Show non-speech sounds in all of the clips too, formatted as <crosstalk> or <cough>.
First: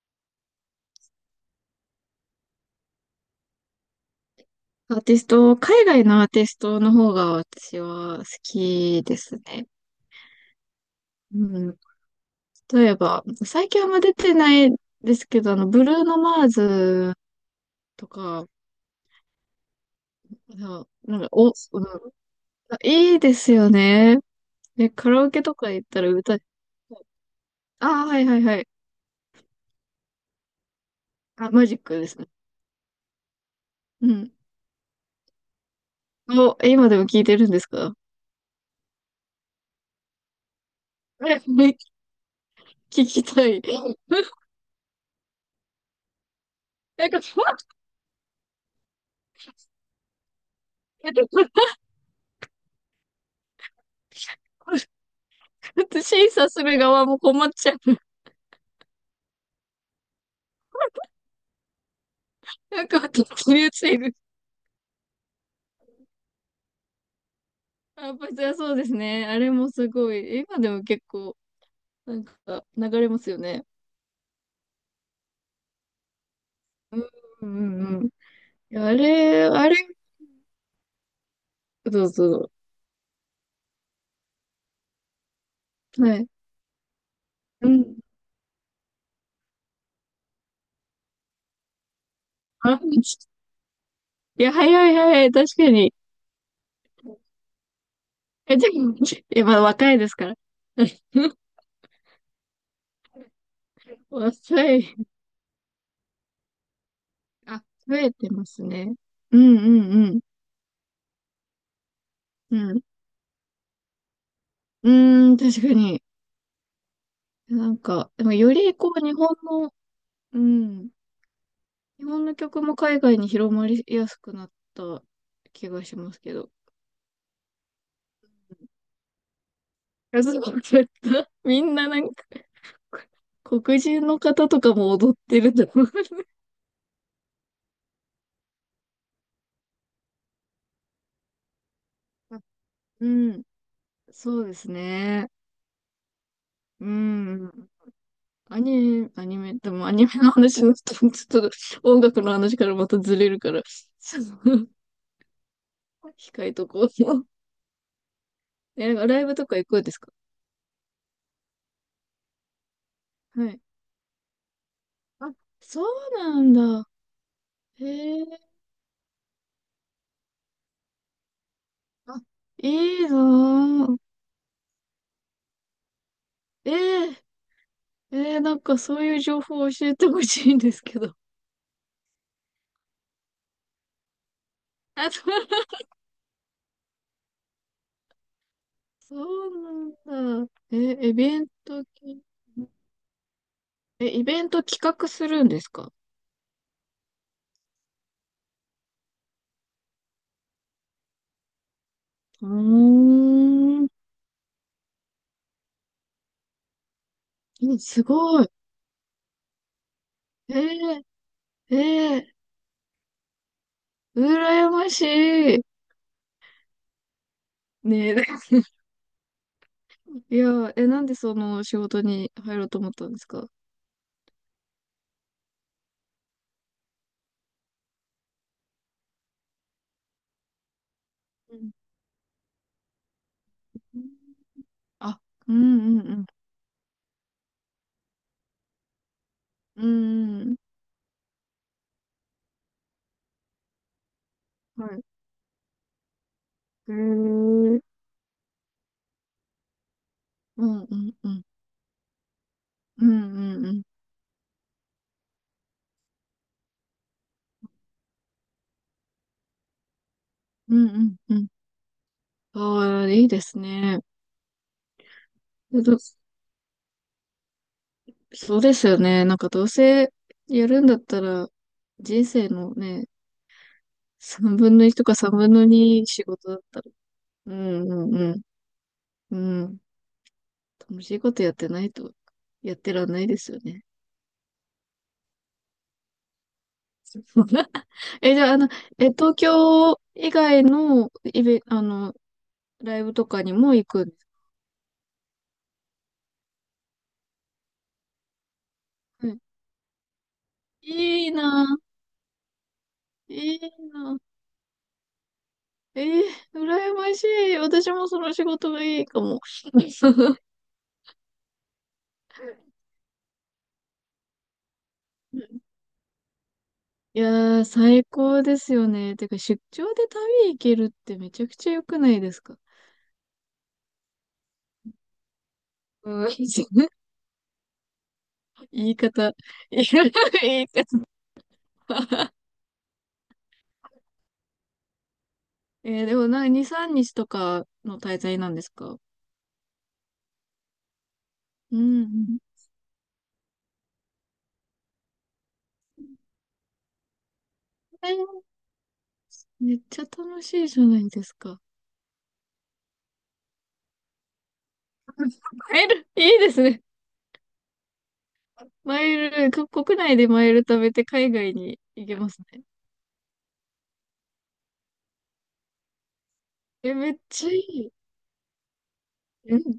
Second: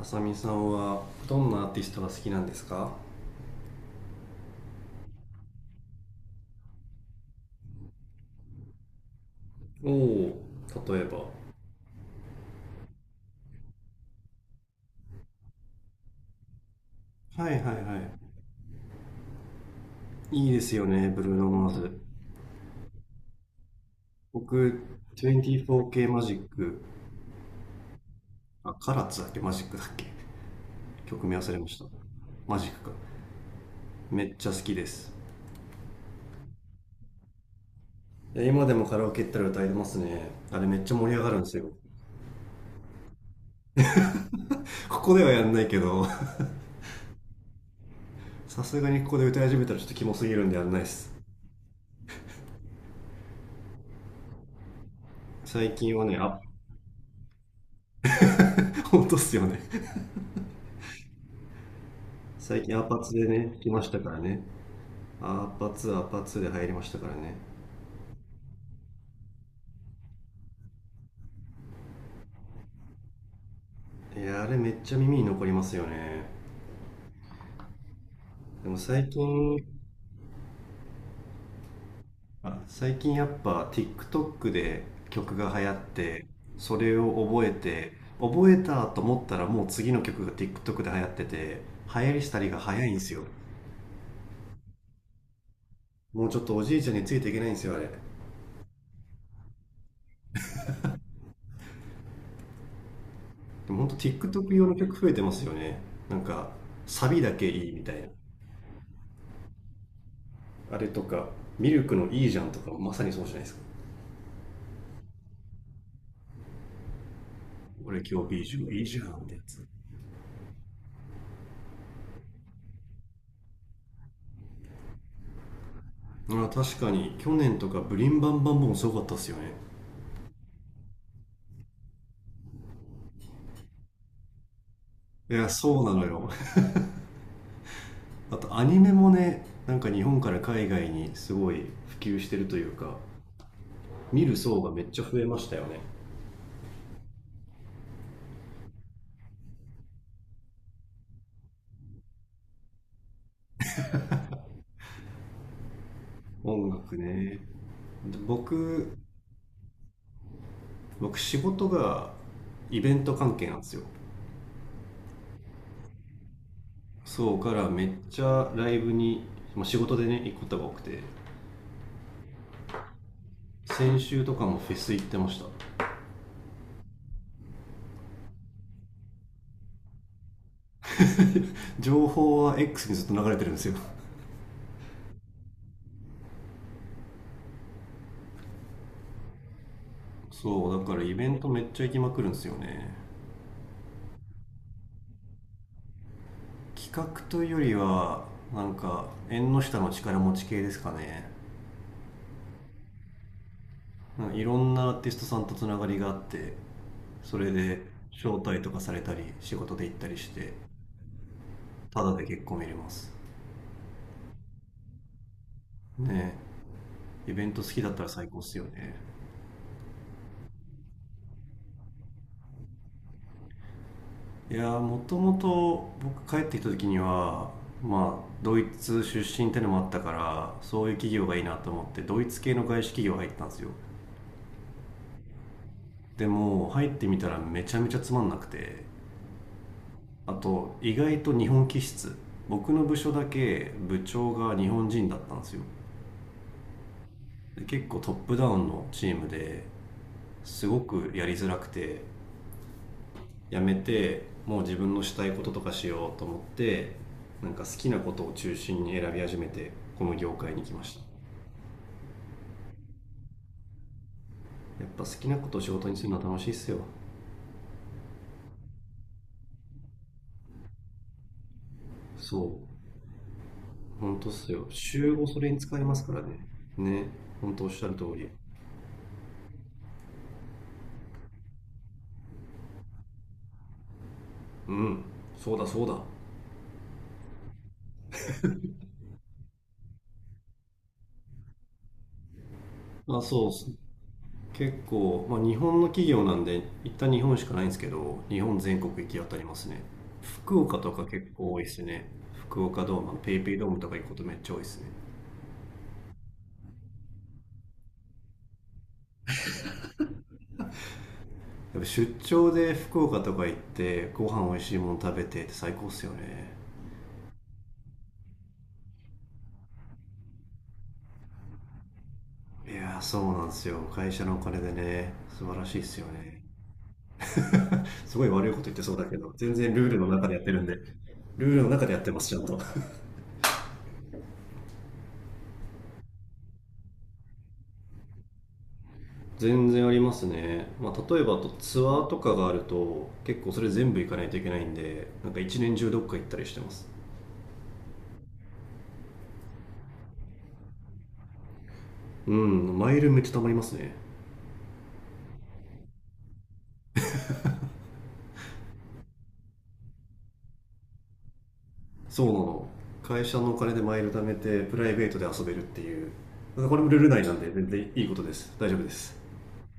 あさみさんはどんなアーティストが好きなんですか？アーティスト、海外のアーティストの方が私は好きですね。おお、例えば？うん。例えば、最近あんま出てないですけど、ブルーノ・マーズはいはいとはか、いいですよあね、なんブか、ルーお、ノ・うマーん、ズ。いいですよね。僕、 で、カラオケとか行ったら 24K マジ歌、あック。あ、はいはいはい。あ、カラッツだっけマジックだっけ。曲名あ、忘れマまジしッた。クですね。マジックか。うめん。っちゃ好きです。お、今でも聞いてるんですか？いや、今でもカラオケ行ったら歌えてますね。あれめっちゃ盛り上がるんですよ。え、聞きたい。<laughs> ここではやんないけど。 <laughs> なんか、ふわっ。 さすがにここで歌い始めたらちょっとキモすぎるんでやんないです。最近 <laughs> はね、審あ。 査する側も困っちゃう。<laughs> 本当っすよね。最近アなんパか、ツで切ねり来落ちましていたかる。らね。アーパ2アーパ2で入りましたからね。あ、パチはそうですね。あれもすごい。今でも結構、なんか、流れますよね。いや、あれめっちゃ耳に残りますよね。うんうんうん。いでもやあ最れ、近あれ、そうそあ、最近やっぱ TikTok で曲が流行っう。はて、い。それを覚えうて、ん。覚えたと思ったらもう次の曲が TikTok で流行ってて、流行りしたりがあ、早いんですよ。いや、早い早い。確かに。もうちょっとおじいちゃんについていけないんですよ、あれで。え、でも、え、まだ若いですから。<laughs> もほんと TikTok 若用のい。曲増えてますよね。なんかサビだけあ、いいみた増いな。えてますね。うんうんあれとか、ミルクのいいじゃんうとかん。うん。まさにそうじゃないですか。うーん、確かに。なん俺か、今で日もビーよジュりいいこじう、ゃん日っ本てやつ。の、うん、日本の曲も海外に広まりやすくなった気がしますけど。いあ、確かに去年とかブリンバンバンボンすごかったっすよね。やそうだった。 <laughs> みんななんか、黒人の方とかも踊っいてや、るとそう思なう。のよ。 <laughs> あと、アニメもね、なんか日本から海外にすごい普及してるというか、うん、見るそうで層がすめっちゃ増えね。ましたよね。うん。アニメ、アニメ、でもアニメの話になっ、ちょっと音楽の話からまたずれるから、<laughs> ちょっと控えと音こう。楽 <laughs> ね。でえ、な僕んかライブとか行くんですか？僕、仕事がイベント関係はなんい。ですよ。あ、そうなんだ。そうからめっちへゃえ、ライブに、仕事でね行くことが多くて。あ、いいなぁ。先週とかもフェス行ってました。えええー、なんかそういう情報を教えてほしいんですけど。<laughs> 情報は X にずっと流れてるんですよ。あ、そう、そうなんだ。そうだからイイベンベントめっちトゃ行きまくき、るんですよね。え、イベント企画するんですか？企画というよりは、なんか縁の下の力持ち系ですかね。うーん、うん、なんかいろんなアーティストさんとつながりがあって、それです招ごい。待とかされたり仕事で行ったりして、えー、えただでー、結構見れます。羨ましい。ね、イベント好きだったらね最高っすよえ、ね。 <laughs> いや、え、なんでその仕事に入ろうと思ったんですか？いやー、もともと僕帰ってきた時には、ドイツ出身ってのもあったからそういう企業がいいなうとん、思ってドイツ系の外資企業入ったんですよ。あ、うんうんうでん。も入ってみたらめちゃめちゃつまんなくて、うあんうん。と意外と日本気質、僕の部署だけ部長が日は本い。人だったんですよ。へえ。で、うん結構トップダウンのチームで、すうごんくやうりん。づらくて、うんう辞んうめん。てもう自分のしたいこととかしようと思って、なんか好きなことを中心に選び始めてこの業界に来うまんしうた。んうん。ああ、いいですね。やっぱ好きなことを仕事にどするのは楽しいっすよ。そうですよね。なんかどうせやるんだったら、人そ生う、のね、本当っす3よ、分の1と週か5 3それ分にの使えます2から仕ね。事だったら、ね、う本当おっしゃんるう通んうり。ん。うん。楽しいことやってないと、やってらんないですよね。うん、そうだそうだ。 <laughs> え、じゃあ、え、東京以外のイベ、ライブあ、とかそう。にも行くんです結構、日本の企業なんで一旦日本しかないんですけど日本全国行き当かたね。りますね。福岡とかいい結構多いでなすね。福岡ドーム、ぁ、ペイペいイいドームとか行くなことめっぁ。ちゃ多いですね。えー、羨ましい。私もその仕事がいいかも。<laughs> やっぱ出張で福岡とか行ってご飯美味しいもの食べてって最高っすよね。いやー、最高ですよね。てか、出張で旅行けるってめちゃくちゃ良くないですか？いやー、そうなんですよ、会社のお金でね。素晴らしいっすようん、<laughs> ね。すごい悪いこと言って言そういだけど方。全 <laughs> 然ルールの中でやってる言んいで。方。ルールの中でやってますち <laughs> ゃんと。えーでもなにさんか2、3日とかの滞在なんですか？全然ありますね、例えばあとうツアーとかん、があると結構それ全部行かないといけないんで、なんか一年中どっか行ったりしてます。えー、めっちゃ楽しいじゃないですか。うん、マイルめっちゃ貯まりますね。 <laughs> マイル、いいですね。マイル、国内でマイル食べて海外に行けそうまなすね。の。会社のお金でマイル貯めてプライベートで遊べるっていう。これもえ、ルールめっ内なんちでゃい全然い。いいことです、大丈夫です。うん、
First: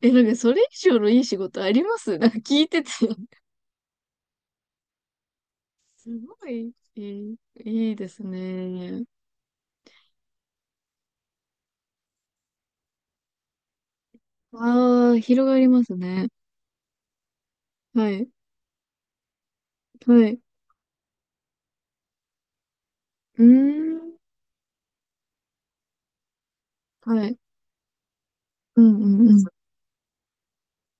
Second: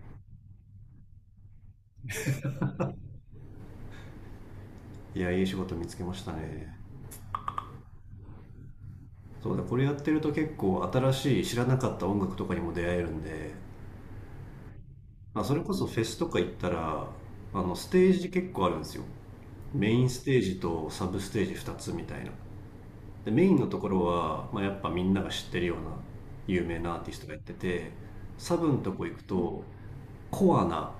え、なんかそれ以上のいい仕事あります、なんか聞いてて。いや、いい仕事見つけすましたごい、ね。いい、いいですね。そうだ、これやってると結構新しい知らなかった音楽とかにも出会えるんで。ああ、まあ、広そがれりこまそフすェスとね。か行ったら、ステはージい、結構あるんですよ。メインスはテい。ージとサブステージ2つみたいな。で、うメーインのところん、は、やっぱみんなが知ってるような有名なアーティスはトがやい。ってて、サブのうん、うとこ行くん、うん。と、コアな、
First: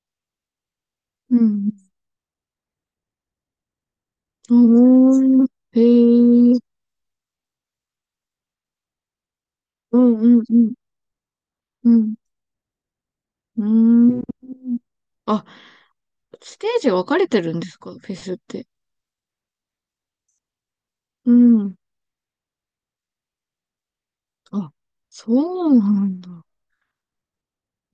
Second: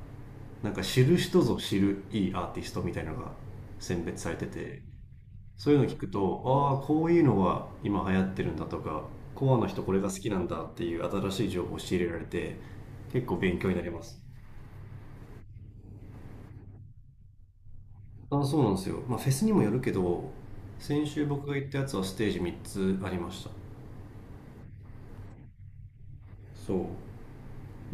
なんか知るう人ぞん。知るいいアーティストみたいなのが選別されてて、あそういうー、の聞くと、へえ、ああ、こういうのが今流行ってるんだとか、コアの人こうれが好ん、うきなん、んうだっん、ていう新しい情報をう仕入れん。られて、結構勉うー強になります。ん。あ、ステージ分かれてるんですか、フェスっあ、そうて？なんですよ。まあ、フェスにもよるけど、先週う僕が行っん。たやつはステージ3つありました。あ、そうなんだ。そう。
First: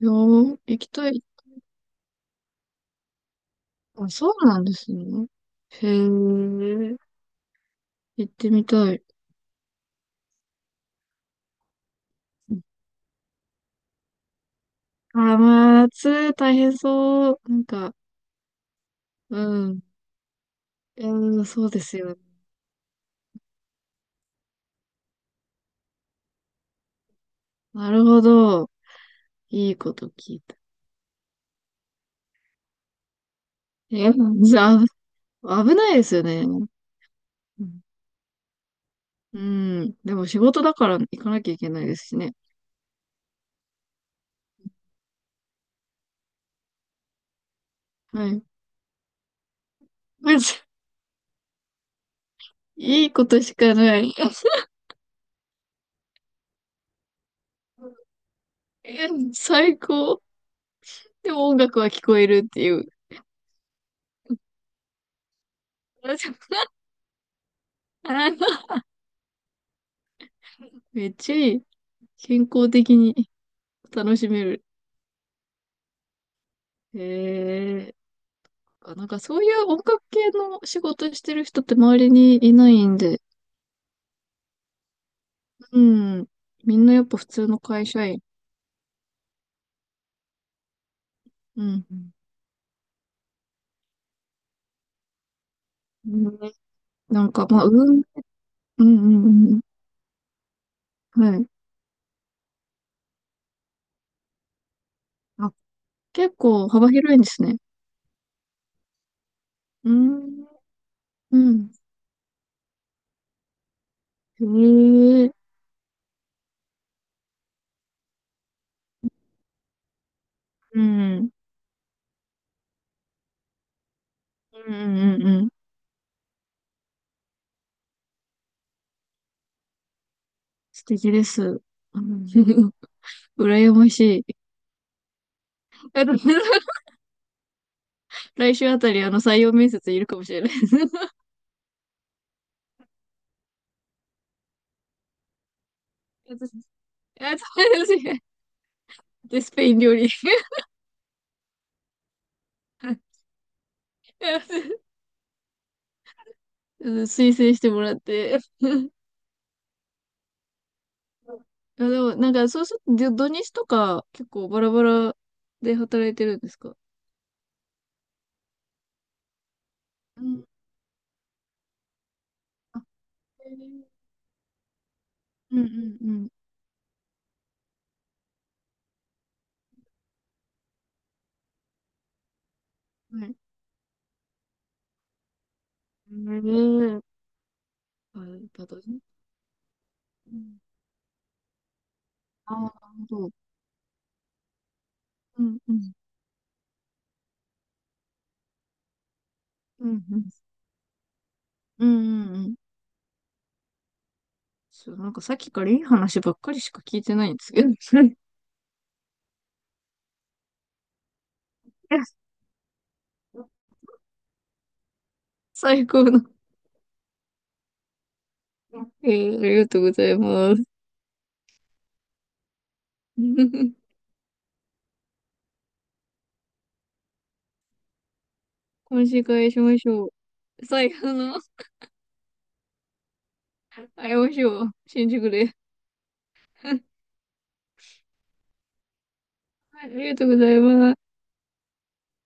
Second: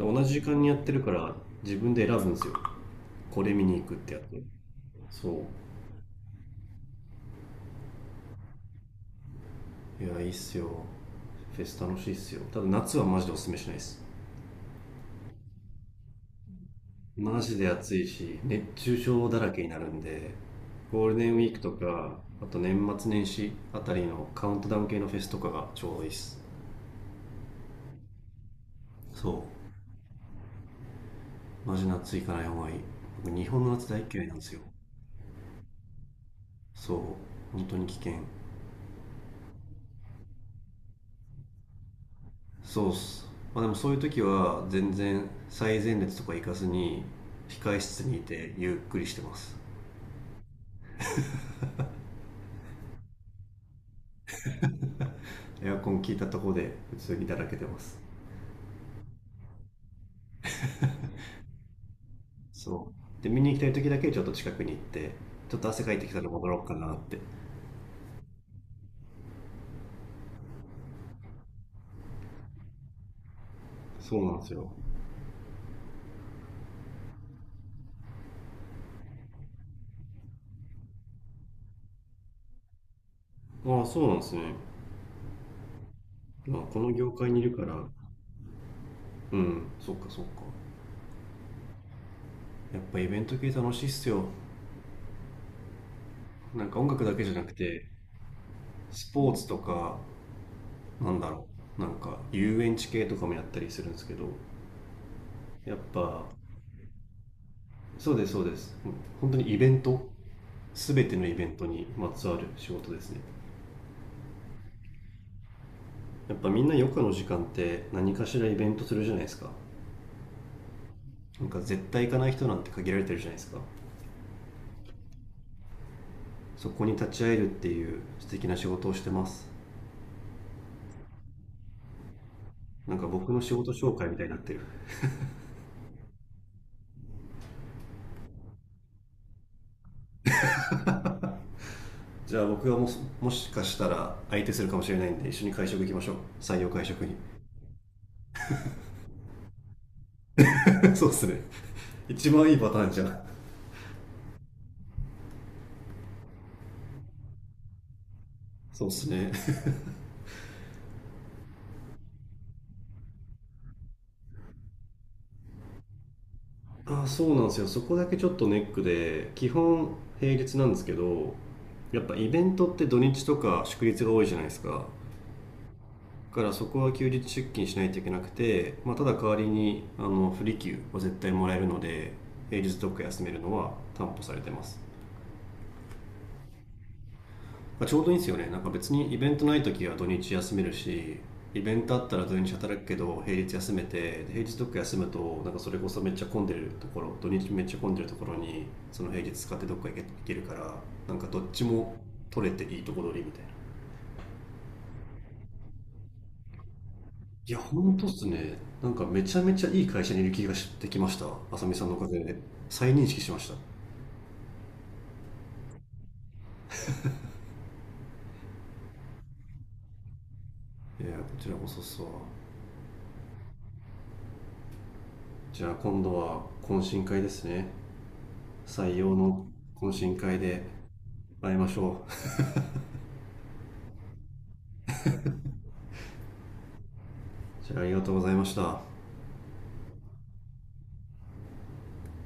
いやじ時ー、間にやっ行きてるたかい。ら、自分で選ぶんですよ。これ見に行くっあ、てやそうつ。なんですね。そへえ、行ってみたい。う。いや、いいっすよ。フェス楽しいっすよ。ただ夏はマジでおすすめしないです。あー、まあ、夏大変そう。マなジんでか、暑いし、熱中症うだらけになん。るんで、ゴールデンウうん、ィークそうとですよね。か、あと年末年始あたりのカウントダウン系のフェスとかがちょうどいいっす。なるほど。そいいこと聞いた。う。マジ夏行かない方がいい。僕、日本の夏大え、嫌いなんですじよ。ゃあ、危ないですよね。うそう、本当ん。に危険。うん、でも仕事だから行かなきゃいけないですしね。そうっす。まあ、でもそういう時は全然最前列とか行かずに控え室にいはい。てゆっくりしてます。 <laughs> まずいいことしかない。<laughs> エアコン効いたとこで普通にだらけてます。え、最高。でも音楽は聞こえるっていう。そうで、見に行きたい時だけちょっと近くに行って、ちょっと汗かいてきたら戻ろうか <laughs> なって。めっちゃいい。健康的に楽そうしなんめでする。よ。へえ。なんかそういう音楽系の仕事してる人って周りにいないんで、ああ、そうなんですね、うん。みこんのなやっ業ぱ普界にい通るのから。会社員。うん、そっかそっか。うん。やっぱイベント系楽しいっすよ。うんね、なんか音楽だけなじんゃなか、くまあ、うて、ん、うスポーツん、うとん、か、なんうだん。はろ、い。なんか遊園地系とかもやったりするんですけど、あ、やっぱ。結構幅広いんですね。そうです、そうです。本当にイベンうト、ん、全てのイうベントん。にまつわる仕事ですね。へえ、やっぱみんな余暇の時間って何かしらイベントするじゃないですか。うん、うん、なんか絶対行かない人なんて限られてるじゃないですか。うん、うん。うん、そこに立ち会えるっていう素敵な仕事をしてます。素敵です。うん、なんか僕 <laughs> の仕事羨ま紹介みたしいにない。ってる。 <laughs> 来週あたり、採用面接いるかもしれないです。じゃあ僕がもしもしかしたら相手するかもしれないんで一緒に会食行きましょう。採用会食に。 <laughs> あ、そうです。デスペイン料理。<laughs> そうっすね、一番いいパターンじゃ <laughs> ん。うん、推薦してもらって。そうで <laughs> すね。 <laughs> いやでも、なんか、そうすると、土日とか、結構バラバラで働いてるんですか？あ、そうなんですよ、そこだけちょっとネックで基本う平ん。日なんですけど、やっぱイベントっあ、て土日とへか祝ー、日が多いじゃないですか。うんうんだからそこは休日出勤しないといけなくて、ただ代わりに不利休は絶対もらえるので、平日どっかうん。休はめい。るのは担保されてます。うん。まあ、ちょうどいいんあ、でやすよね、っなんぱか土別日、にイベントない時は土う日休ん。めるし、イベントあったら土日ああ、な働くけるどほど。平日休めて、で平日どっか休むと、うなんかんそうれこん。そめっちゃ混んでるところ、土日めっちゃ混んでるところにその平日使ってどっうかん行うん。けるから、なんかどっちうんもうんう取ん。れていいとこ取りみたいな。そう、なんかさっきからいい話ばっかりしか聞いてないんでいすや、けど。ほんとっすね。なんかめちゃめちゃいい会社にいる気がしてきました、あさみさんのおかげで。再認識しました。 <laughs> 最高の。えー、ありがとうございます。いや、こちらこそっすわ。 <laughs> じゃあ今度は懇親会ですね、採今用週の会しまし懇ょう。親会で最後の。会いましょう。あい、お塩、<laughs> 信じてくれ。<laughs> じゃあ、ありがとうございました。ありがとうございます。